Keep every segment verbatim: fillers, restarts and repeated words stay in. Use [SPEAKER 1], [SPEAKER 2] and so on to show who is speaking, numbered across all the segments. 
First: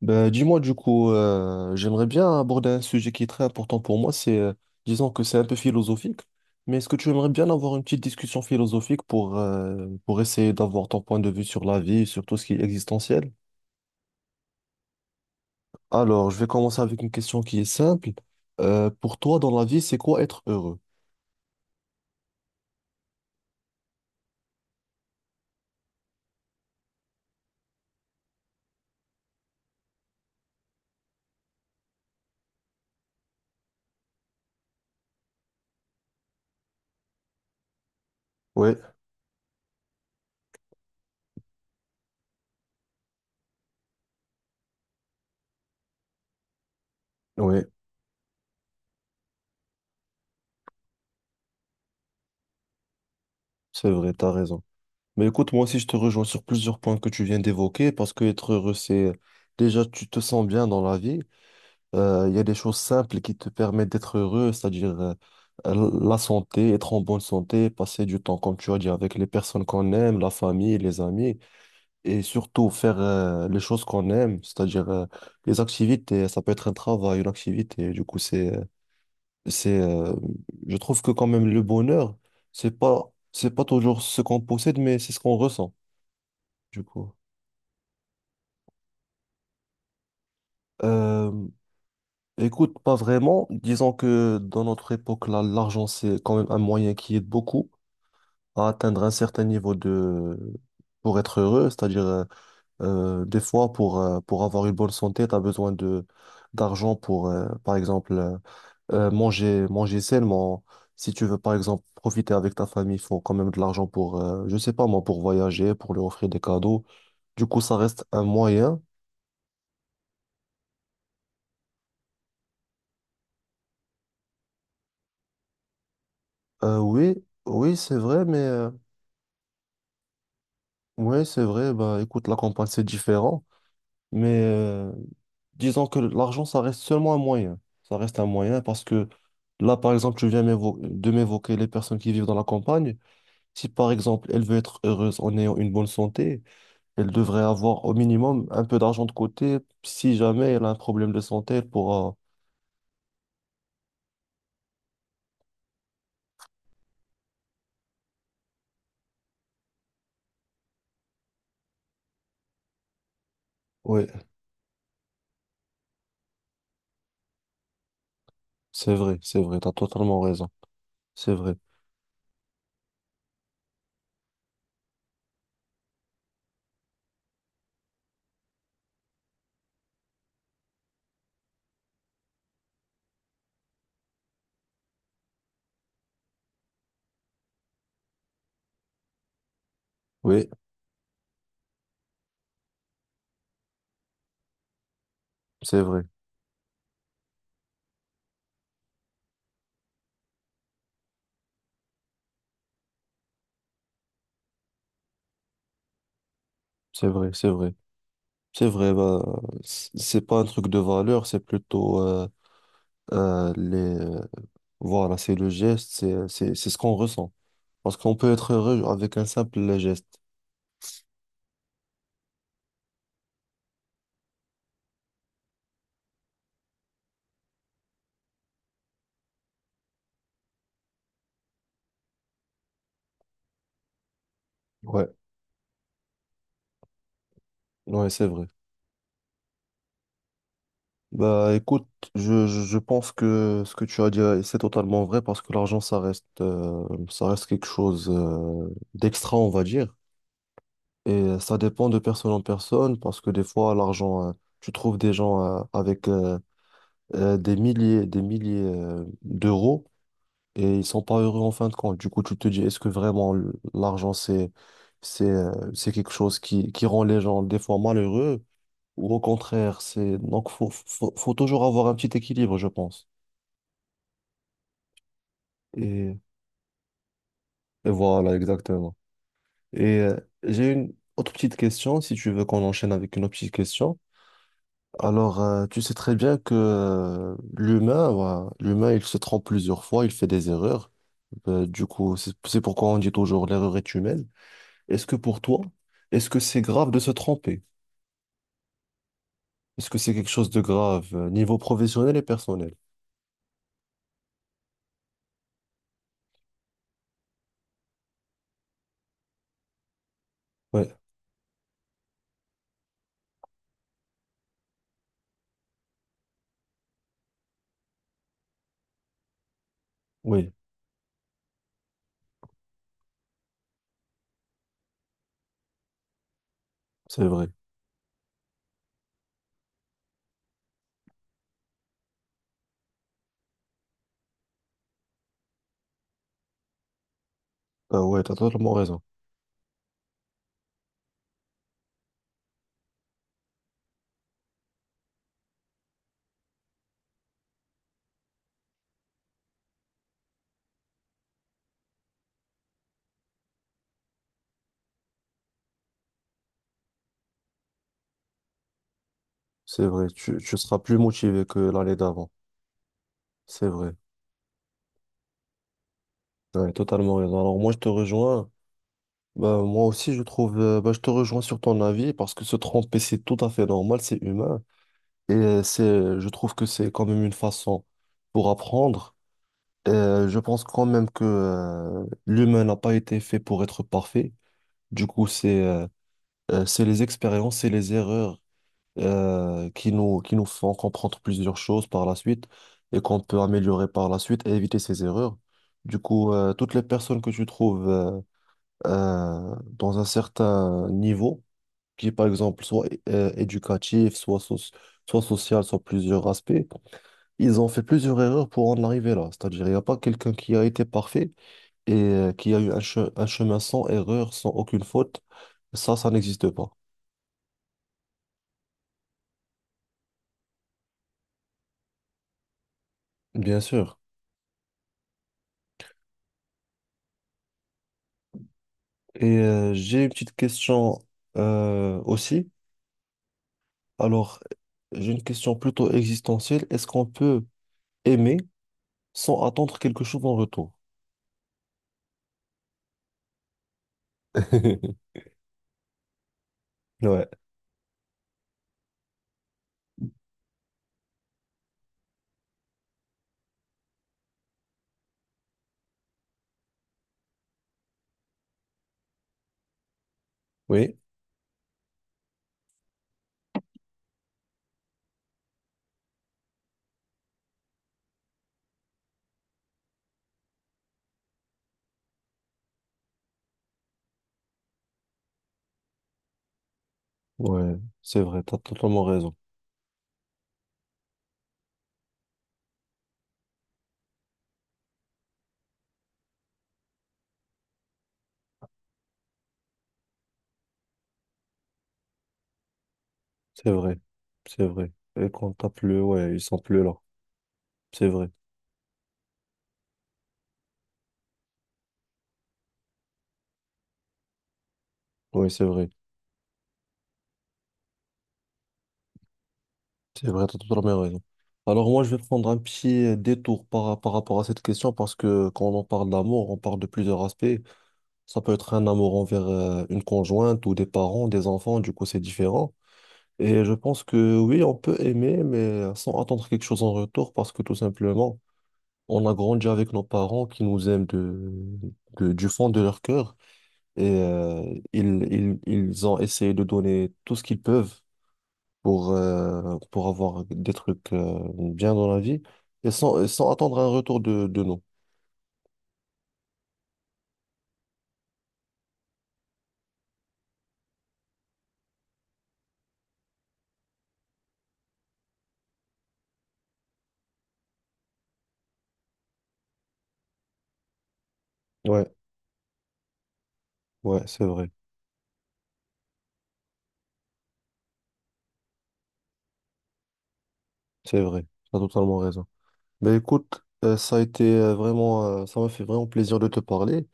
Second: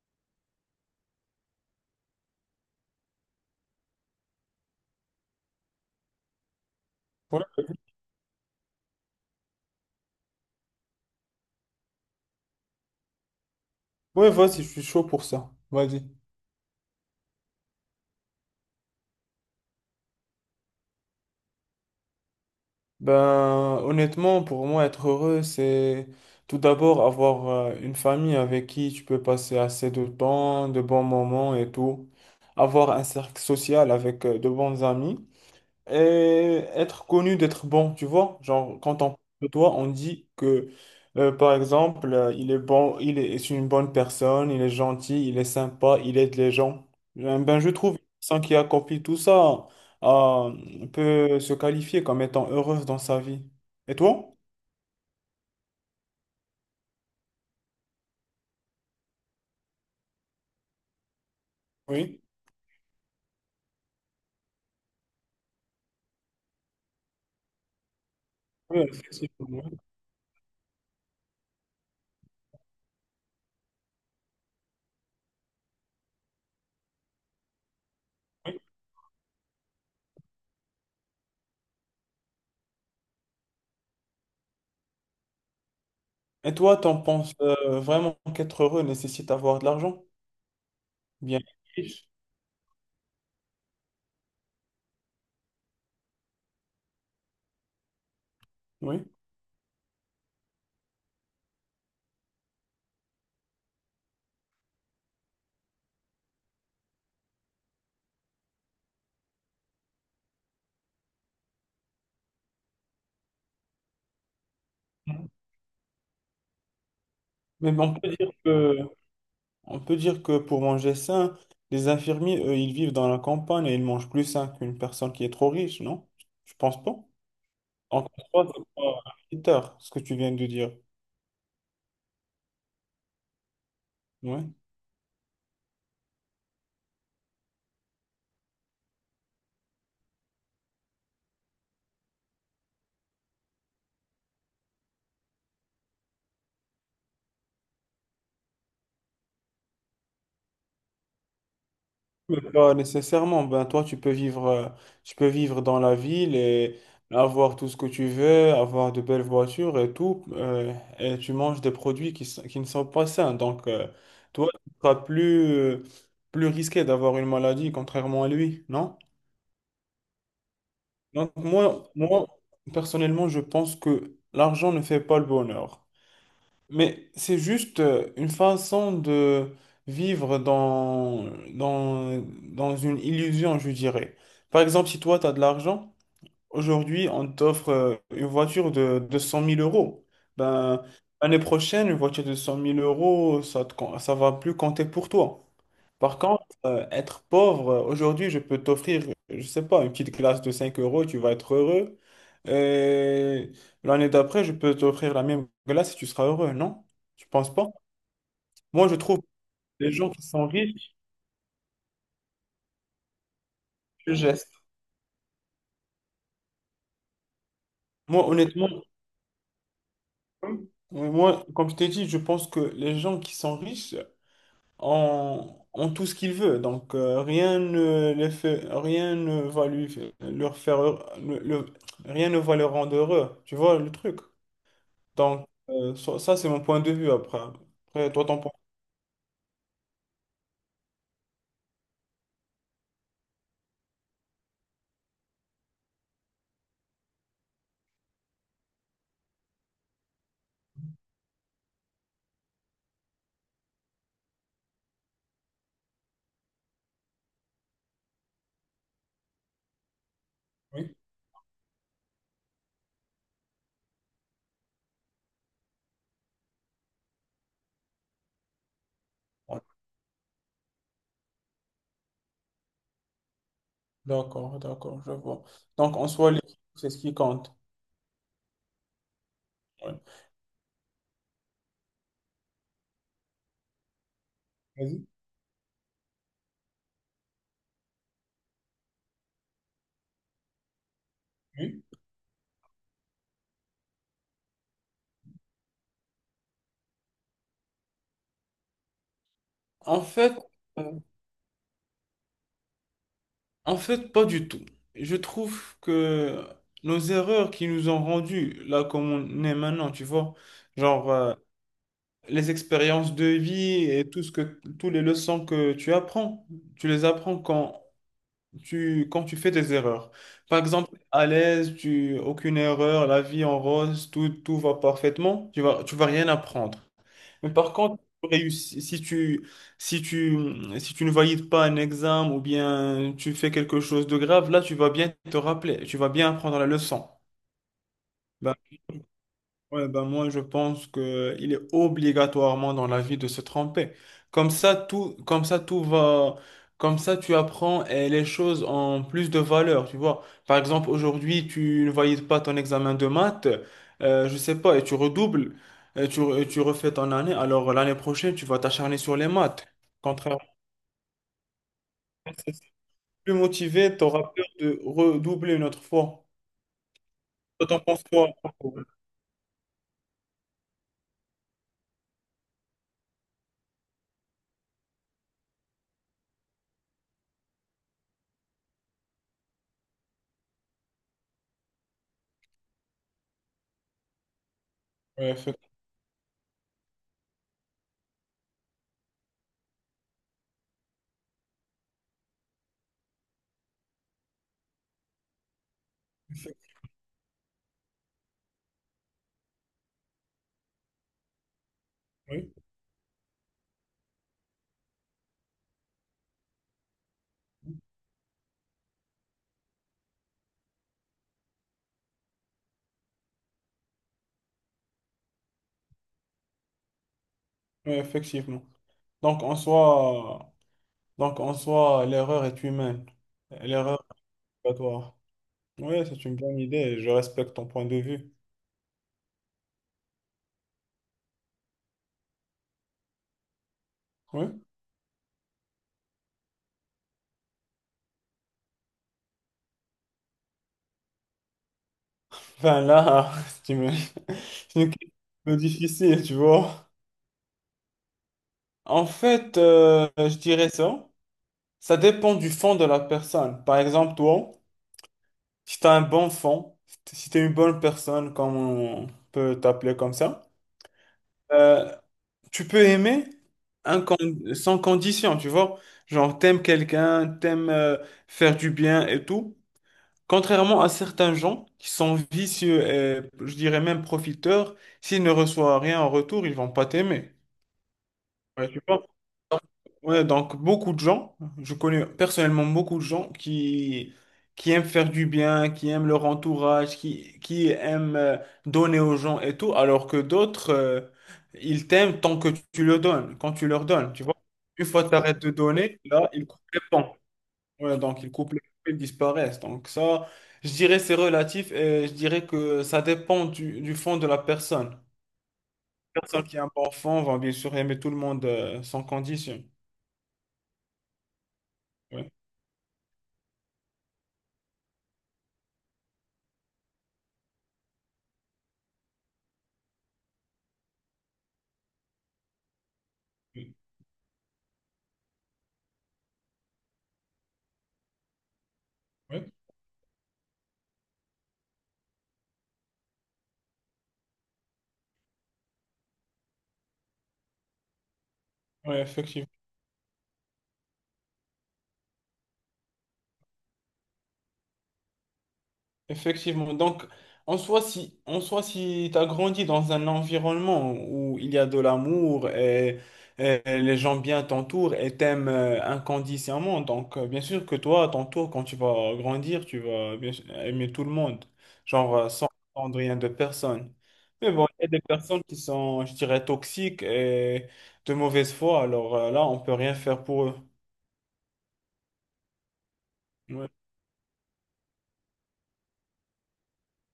[SPEAKER 1] Ben, dis-moi du coup, euh, j'aimerais bien aborder un sujet qui est très important pour moi, c'est, euh, disons que c'est un peu philosophique, mais est-ce que tu aimerais
[SPEAKER 2] Ouais,
[SPEAKER 1] bien avoir une petite discussion philosophique pour, euh, pour essayer d'avoir ton point de vue sur la vie, sur tout ce qui est existentiel?
[SPEAKER 2] ouais, vas-y, je suis chaud pour ça. Vas-y.
[SPEAKER 1] Alors, je vais commencer avec une question qui est simple. Euh, pour toi, dans la vie, c'est quoi être heureux?
[SPEAKER 2] Ben, honnêtement, pour moi, être heureux, c'est tout d'abord avoir euh, une famille avec qui tu peux passer assez de temps, de bons moments et tout. Avoir un cercle social avec euh, de bons amis, et être connu, d'être bon, tu vois.
[SPEAKER 1] Oui,
[SPEAKER 2] Genre, quand on parle de toi, on dit que, euh, par exemple, euh, il est bon, il est, c'est une bonne personne, il est gentil, il est sympa, il aide les gens. Eh Ben,
[SPEAKER 1] oui,
[SPEAKER 2] je trouve sans qui accomplit tout ça, euh, peut se qualifier comme étant heureuse dans sa vie.
[SPEAKER 1] c'est
[SPEAKER 2] Et
[SPEAKER 1] vrai,
[SPEAKER 2] toi?
[SPEAKER 1] t'as raison. Mais écoute, moi aussi, je te rejoins sur plusieurs points que tu viens d'évoquer, parce que être heureux, c'est déjà, tu te sens bien dans la vie.
[SPEAKER 2] Oui.
[SPEAKER 1] Euh, Il y a des choses simples qui te permettent d'être heureux, c'est-à-dire euh, euh, la santé, être en bonne santé, passer du temps, comme tu as
[SPEAKER 2] Oui,
[SPEAKER 1] dit, avec les
[SPEAKER 2] effectivement.
[SPEAKER 1] personnes qu'on aime, la famille, les amis, et surtout faire euh, les choses qu'on aime, c'est-à-dire euh, les activités. Ça peut être un travail, une activité. Du coup, c'est, euh, c'est, euh, je trouve que quand même le bonheur, c'est pas, c'est pas toujours ce qu'on possède, mais c'est ce qu'on ressent.
[SPEAKER 2] Et toi,
[SPEAKER 1] Du
[SPEAKER 2] t'en
[SPEAKER 1] coup.
[SPEAKER 2] penses euh, vraiment qu'être heureux nécessite d'avoir de l'argent? Bien
[SPEAKER 1] Euh,
[SPEAKER 2] riche,
[SPEAKER 1] Écoute, pas vraiment. Disons que dans notre époque, là, l'argent, c'est quand même un moyen qui aide beaucoup à atteindre
[SPEAKER 2] oui.
[SPEAKER 1] un certain niveau de... pour être heureux. C'est-à-dire, euh, euh, des fois, pour, euh, pour avoir une bonne santé, tu as besoin de d'argent pour, euh, par exemple, euh, euh, manger, manger sainement. Si tu veux, par exemple, profiter avec ta famille, il faut quand même de l'argent pour, euh, je sais pas moi, pour voyager, pour leur offrir des cadeaux. Du coup,
[SPEAKER 2] Mais
[SPEAKER 1] ça
[SPEAKER 2] on
[SPEAKER 1] reste
[SPEAKER 2] peut
[SPEAKER 1] un
[SPEAKER 2] dire que
[SPEAKER 1] moyen.
[SPEAKER 2] On peut dire que pour manger sain, les infirmiers, eux, ils vivent dans la campagne et ils mangent plus sain qu'une personne qui est trop riche, non? Je
[SPEAKER 1] Euh,
[SPEAKER 2] pense pas.
[SPEAKER 1] oui, oui, c'est
[SPEAKER 2] Encore
[SPEAKER 1] vrai, mais...
[SPEAKER 2] toi, c'est
[SPEAKER 1] euh,
[SPEAKER 2] pas un critère, ce que tu viens de dire.
[SPEAKER 1] oui, c'est vrai, bah écoute, la campagne c'est différent, mais
[SPEAKER 2] Ouais.
[SPEAKER 1] euh, disons que l'argent ça reste seulement un moyen. Ça reste un moyen parce que là par exemple, tu viens m'évo- de m'évoquer les personnes qui vivent dans la campagne. Si par exemple elle veut être heureuse en ayant une bonne santé, elle devrait avoir au minimum un peu d'argent de côté. Si jamais elle a un problème de santé, elle pourra.
[SPEAKER 2] Mais pas nécessairement. Ben, toi, tu peux vivre, euh, tu peux vivre dans la ville et avoir tout ce que tu veux, avoir de belles voitures et tout, euh, et tu manges des produits qui, s- qui ne sont pas sains. Donc, euh,
[SPEAKER 1] Oui,
[SPEAKER 2] toi, tu seras plus, euh, plus risqué d'avoir une maladie, contrairement à lui,
[SPEAKER 1] c'est
[SPEAKER 2] non?
[SPEAKER 1] vrai, c'est vrai, t'as totalement raison.
[SPEAKER 2] Donc
[SPEAKER 1] C'est vrai,
[SPEAKER 2] moi, moi, personnellement, je pense que l'argent ne fait pas le bonheur. Mais c'est juste euh, une façon de vivre dans, dans, dans une illusion, je dirais. Par exemple, si toi, tu as de l'argent, aujourd'hui, on t'offre euh, une voiture de, de cent mille euros.
[SPEAKER 1] oui,
[SPEAKER 2] Ben, l'année prochaine, une voiture de cent mille euros, ça te com- ça va plus compter pour toi.
[SPEAKER 1] c'est vrai,
[SPEAKER 2] Par contre, euh, être pauvre, euh, aujourd'hui, je peux t'offrir, je sais pas, une petite glace de cinq euros, tu vas être heureux. Et l'année d'après, je peux t'offrir la même glace et tu seras heureux, non?
[SPEAKER 1] c'est
[SPEAKER 2] Tu
[SPEAKER 1] vrai, c'est
[SPEAKER 2] penses pas?
[SPEAKER 1] vrai. C'est
[SPEAKER 2] Moi,
[SPEAKER 1] vrai,
[SPEAKER 2] je trouve
[SPEAKER 1] bah, c-
[SPEAKER 2] les gens
[SPEAKER 1] c'est
[SPEAKER 2] qui
[SPEAKER 1] pas un
[SPEAKER 2] sont
[SPEAKER 1] truc de
[SPEAKER 2] riches,
[SPEAKER 1] valeur, c'est plutôt. euh, euh, les,
[SPEAKER 2] je
[SPEAKER 1] euh,
[SPEAKER 2] geste.
[SPEAKER 1] voilà, c'est le geste, c'est, c'est, c'est ce qu'on ressent. Parce qu'on
[SPEAKER 2] Moi,
[SPEAKER 1] peut être
[SPEAKER 2] honnêtement,
[SPEAKER 1] heureux avec un simple geste.
[SPEAKER 2] oui, moi, comme je t'ai dit, je pense que les gens qui sont riches, en, en tout ce qu'il veut. Donc, euh, rien ne les fait, rien ne va lui leur faire, heure- le- le- rien ne va le rendre heureux. Tu vois le truc?
[SPEAKER 1] Ouais,
[SPEAKER 2] Donc, euh, ça, ça, c'est mon point de vue. Après.
[SPEAKER 1] ouais,
[SPEAKER 2] Après, toi,
[SPEAKER 1] c'est
[SPEAKER 2] ton
[SPEAKER 1] vrai.
[SPEAKER 2] point
[SPEAKER 1] Bah écoute, je, je je pense que ce que tu as dit, euh, c'est totalement vrai parce que l'argent, ça reste, euh, ça reste quelque chose euh, d'extra, on va dire. Et euh, ça dépend de personne en personne parce que des fois, l'argent, euh, tu trouves des gens euh, avec euh, euh, des milliers, des milliers euh, d'euros et
[SPEAKER 2] de
[SPEAKER 1] ils
[SPEAKER 2] vue?
[SPEAKER 1] sont pas heureux en fin de compte. Du coup, tu te dis, est-ce que vraiment le- l'argent, c'est, c'est, euh, c'est quelque chose qui, qui rend les gens des fois malheureux ou au
[SPEAKER 2] Oui.
[SPEAKER 1] contraire, c'est, donc, faut, faut, faut toujours avoir un petit équilibre, je pense.
[SPEAKER 2] D'accord, d'accord, je vois. Donc, en
[SPEAKER 1] Et,
[SPEAKER 2] soi, les- c'est ce qui compte.
[SPEAKER 1] et voilà, exactement.
[SPEAKER 2] Ouais.
[SPEAKER 1] Et euh, j'ai une autre petite question, si tu veux qu'on enchaîne avec une autre petite question.
[SPEAKER 2] Vas-y.
[SPEAKER 1] Alors, euh, tu sais très bien que euh, l'humain, voilà, l'humain, il se trompe plusieurs fois, il fait des erreurs. Euh,
[SPEAKER 2] Oui.
[SPEAKER 1] du coup, c'est c'est pourquoi on dit toujours l'erreur est humaine. Est-ce que pour toi, est-ce que c'est grave de se tromper? Est-ce que
[SPEAKER 2] En
[SPEAKER 1] c'est quelque
[SPEAKER 2] fait,
[SPEAKER 1] chose de
[SPEAKER 2] euh,
[SPEAKER 1] grave, euh, niveau professionnel et personnel?
[SPEAKER 2] en fait, pas du tout. Je trouve que nos erreurs qui nous ont rendus là comme on est maintenant, tu vois,
[SPEAKER 1] Ouais,
[SPEAKER 2] genre, euh, les expériences de vie et tout ce que, tous les leçons que tu apprends, tu les apprends quand tu, quand tu fais des erreurs.
[SPEAKER 1] oui,
[SPEAKER 2] Par exemple, à l'aise, tu, aucune erreur, la vie en rose, tout, tout va parfaitement, tu vas, tu vas rien apprendre.
[SPEAKER 1] c'est vrai.
[SPEAKER 2] Mais par contre, si tu réussis- si tu, si tu, si tu ne valides pas un examen ou bien tu fais quelque chose de grave, là, tu vas bien te rappeler, tu vas bien apprendre la leçon.
[SPEAKER 1] Ah ouais, t'as
[SPEAKER 2] Ben,
[SPEAKER 1] totalement raison.
[SPEAKER 2] Ouais, ben moi, je pense que il est obligatoirement dans la vie de se tromper. Comme ça, tout, comme ça, tout va, comme ça, tu apprends eh, les choses en plus de valeur, tu vois. Par exemple, aujourd'hui, tu ne valides pas ton examen de maths, euh, je sais pas, et tu redoubles, et tu, et tu refais ton année. Alors, l'année prochaine, tu vas t'acharner sur les maths.
[SPEAKER 1] C'est vrai, tu,
[SPEAKER 2] Contrairement,
[SPEAKER 1] tu seras plus motivé que l'année d'avant.
[SPEAKER 2] si tu plus
[SPEAKER 1] C'est vrai.
[SPEAKER 2] motivé, tu auras peur de redoubler une autre fois.
[SPEAKER 1] Ouais, totalement raison. Alors
[SPEAKER 2] Toi,
[SPEAKER 1] moi, je
[SPEAKER 2] t'en
[SPEAKER 1] te
[SPEAKER 2] penses quoi?
[SPEAKER 1] rejoins. Bah, moi aussi, je trouve, euh, bah, je te rejoins sur ton avis parce que se tromper, c'est tout à fait normal, c'est humain. Et euh, c'est, je trouve que c'est quand même une façon pour apprendre. Et, euh, je pense quand même que euh, l'humain n'a pas été fait pour être parfait. Du coup,
[SPEAKER 2] Ouais, effect-
[SPEAKER 1] c'est euh, euh, c'est les expériences et les erreurs euh, qui nous, qui nous font comprendre plusieurs choses par la suite et qu'on peut améliorer par la suite et éviter ces erreurs. Du coup, euh, toutes les personnes que tu trouves euh, euh, dans un certain niveau, qui est par
[SPEAKER 2] oui,
[SPEAKER 1] exemple soit euh, éducatif, soit, soci- soit social, soit plusieurs aspects, ils ont fait plusieurs erreurs pour en arriver là. C'est-à-dire, il n'y a pas quelqu'un qui a été parfait et euh, qui a eu un, che- un chemin sans erreur, sans aucune faute. Ça, ça n'existe pas.
[SPEAKER 2] ouais, effectivement. Donc, en soi. Donc, en soi, l'erreur est humaine.
[SPEAKER 1] Bien sûr.
[SPEAKER 2] L'erreur est obligatoire. Oui, c'est une bonne idée, et je respecte ton point de vue.
[SPEAKER 1] Et euh, j'ai une petite question euh, aussi. Alors,
[SPEAKER 2] Oui.
[SPEAKER 1] j'ai une question plutôt existentielle. Est-ce qu'on peut aimer sans attendre quelque chose en retour?
[SPEAKER 2] Enfin, là, c'est une c'est une question difficile, tu vois.
[SPEAKER 1] Ouais,
[SPEAKER 2] En fait, euh, je dirais ça. Ça dépend du fond de la personne. Par exemple, toi, si tu as un bon fond, si tu es une bonne personne, comme on peut t'appeler comme ça,
[SPEAKER 1] oui,
[SPEAKER 2] euh, tu peux aimer incon- sans condition, tu vois. Genre, t'aimes quelqu'un, t'aimes euh, faire du bien et tout. Contrairement à certains gens qui sont vicieux et je dirais même profiteurs, s'ils ne reçoivent rien en retour, ils vont pas t'aimer.
[SPEAKER 1] ouais, c'est vrai, t'as
[SPEAKER 2] Ouais, tu vois?
[SPEAKER 1] totalement raison.
[SPEAKER 2] Ouais, donc beaucoup de gens, je connais personnellement beaucoup de gens qui, qui aiment faire du bien, qui aiment leur entourage, qui, qui aiment euh, donner aux gens et tout, alors que d'autres, euh, ils t'aiment tant que tu le donnes, quand tu
[SPEAKER 1] C'est
[SPEAKER 2] leur
[SPEAKER 1] vrai,
[SPEAKER 2] donnes, tu vois?
[SPEAKER 1] c'est
[SPEAKER 2] Une
[SPEAKER 1] vrai.
[SPEAKER 2] fois que tu
[SPEAKER 1] Et
[SPEAKER 2] arrêtes de
[SPEAKER 1] quand t'as
[SPEAKER 2] donner,
[SPEAKER 1] plus,
[SPEAKER 2] là,
[SPEAKER 1] ouais, ils
[SPEAKER 2] ils
[SPEAKER 1] sont
[SPEAKER 2] coupent les
[SPEAKER 1] plus là.
[SPEAKER 2] ponts. Ouais,
[SPEAKER 1] C'est
[SPEAKER 2] donc
[SPEAKER 1] vrai,
[SPEAKER 2] ils coupent les cheveux, ils disparaissent. Donc ça, je dirais c'est relatif et je dirais que ça dépend du, du fond de la personne.
[SPEAKER 1] oui, c'est vrai,
[SPEAKER 2] La personne qui est un bon fond va bien sûr aimer tout le monde euh, sans condition.
[SPEAKER 1] c'est vrai, t'as totalement raison. Alors moi, je vais
[SPEAKER 2] Ouais,
[SPEAKER 1] prendre un petit détour par, par rapport à cette question parce que quand on parle d'amour, on parle de plusieurs aspects. Ça peut être un amour envers euh, une conjointe ou des parents, des enfants, du coup c'est différent. Et je
[SPEAKER 2] ouais,
[SPEAKER 1] pense que oui, on peut aimer, mais sans attendre quelque chose en retour, parce que tout simplement, on a
[SPEAKER 2] ouais,
[SPEAKER 1] grandi avec nos parents qui nous aiment de, de- du fond de leur cœur. Et euh, ils, ils, ils ont essayé de donner tout ce qu'ils peuvent
[SPEAKER 2] ouais,
[SPEAKER 1] pour,
[SPEAKER 2] effectivement.
[SPEAKER 1] euh, pour avoir des trucs euh, bien dans la vie, et sans, sans attendre un retour de, de nous.
[SPEAKER 2] Effectivement. Donc, en soi, si, en soi, si tu as grandi dans un environnement où il y a de l'amour et, et les gens bien t'entourent et t'aiment euh, inconditionnellement, donc euh, bien sûr que toi, à ton tour, quand tu vas grandir, tu vas bien sûr aimer tout le monde,
[SPEAKER 1] Ouais,
[SPEAKER 2] genre euh, sans attendre rien de personne.
[SPEAKER 1] ouais, c'est
[SPEAKER 2] Mais bon,
[SPEAKER 1] vrai,
[SPEAKER 2] il y a des personnes qui sont, je dirais, toxiques et de mauvaise foi, alors euh, là, on peut rien faire pour eux.
[SPEAKER 1] c'est vrai. Tu as totalement raison. Ben écoute,
[SPEAKER 2] Ouais,
[SPEAKER 1] euh, ça a été euh, vraiment, euh, ça m'a fait vraiment plaisir de te parler.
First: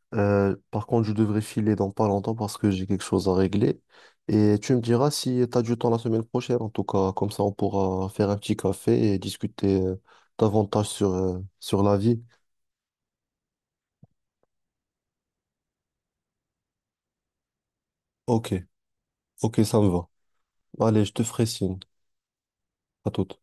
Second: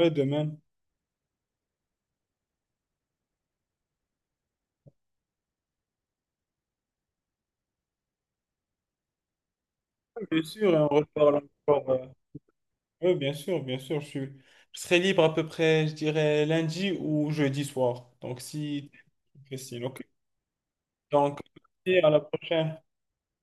[SPEAKER 2] ouais, de
[SPEAKER 1] Euh,
[SPEAKER 2] même.
[SPEAKER 1] par contre, je devrais filer dans pas longtemps parce que j'ai quelque chose à régler. Et tu me diras si tu as du temps la semaine prochaine. En tout cas, comme ça, on pourra faire un petit café et discuter euh,
[SPEAKER 2] Bien sûr, et on
[SPEAKER 1] davantage sur,
[SPEAKER 2] reparle
[SPEAKER 1] euh, sur
[SPEAKER 2] encore.
[SPEAKER 1] la
[SPEAKER 2] euh,
[SPEAKER 1] vie.
[SPEAKER 2] Oui, bien sûr, bien sûr. Je suis... je serai libre à peu près, je dirais, lundi ou jeudi soir. Donc,
[SPEAKER 1] Ok,
[SPEAKER 2] si...
[SPEAKER 1] ok, ça
[SPEAKER 2] Christine,
[SPEAKER 1] me
[SPEAKER 2] ok.
[SPEAKER 1] va. Allez, je te
[SPEAKER 2] Donc,
[SPEAKER 1] ferai signe.
[SPEAKER 2] à la prochaine.
[SPEAKER 1] À toute.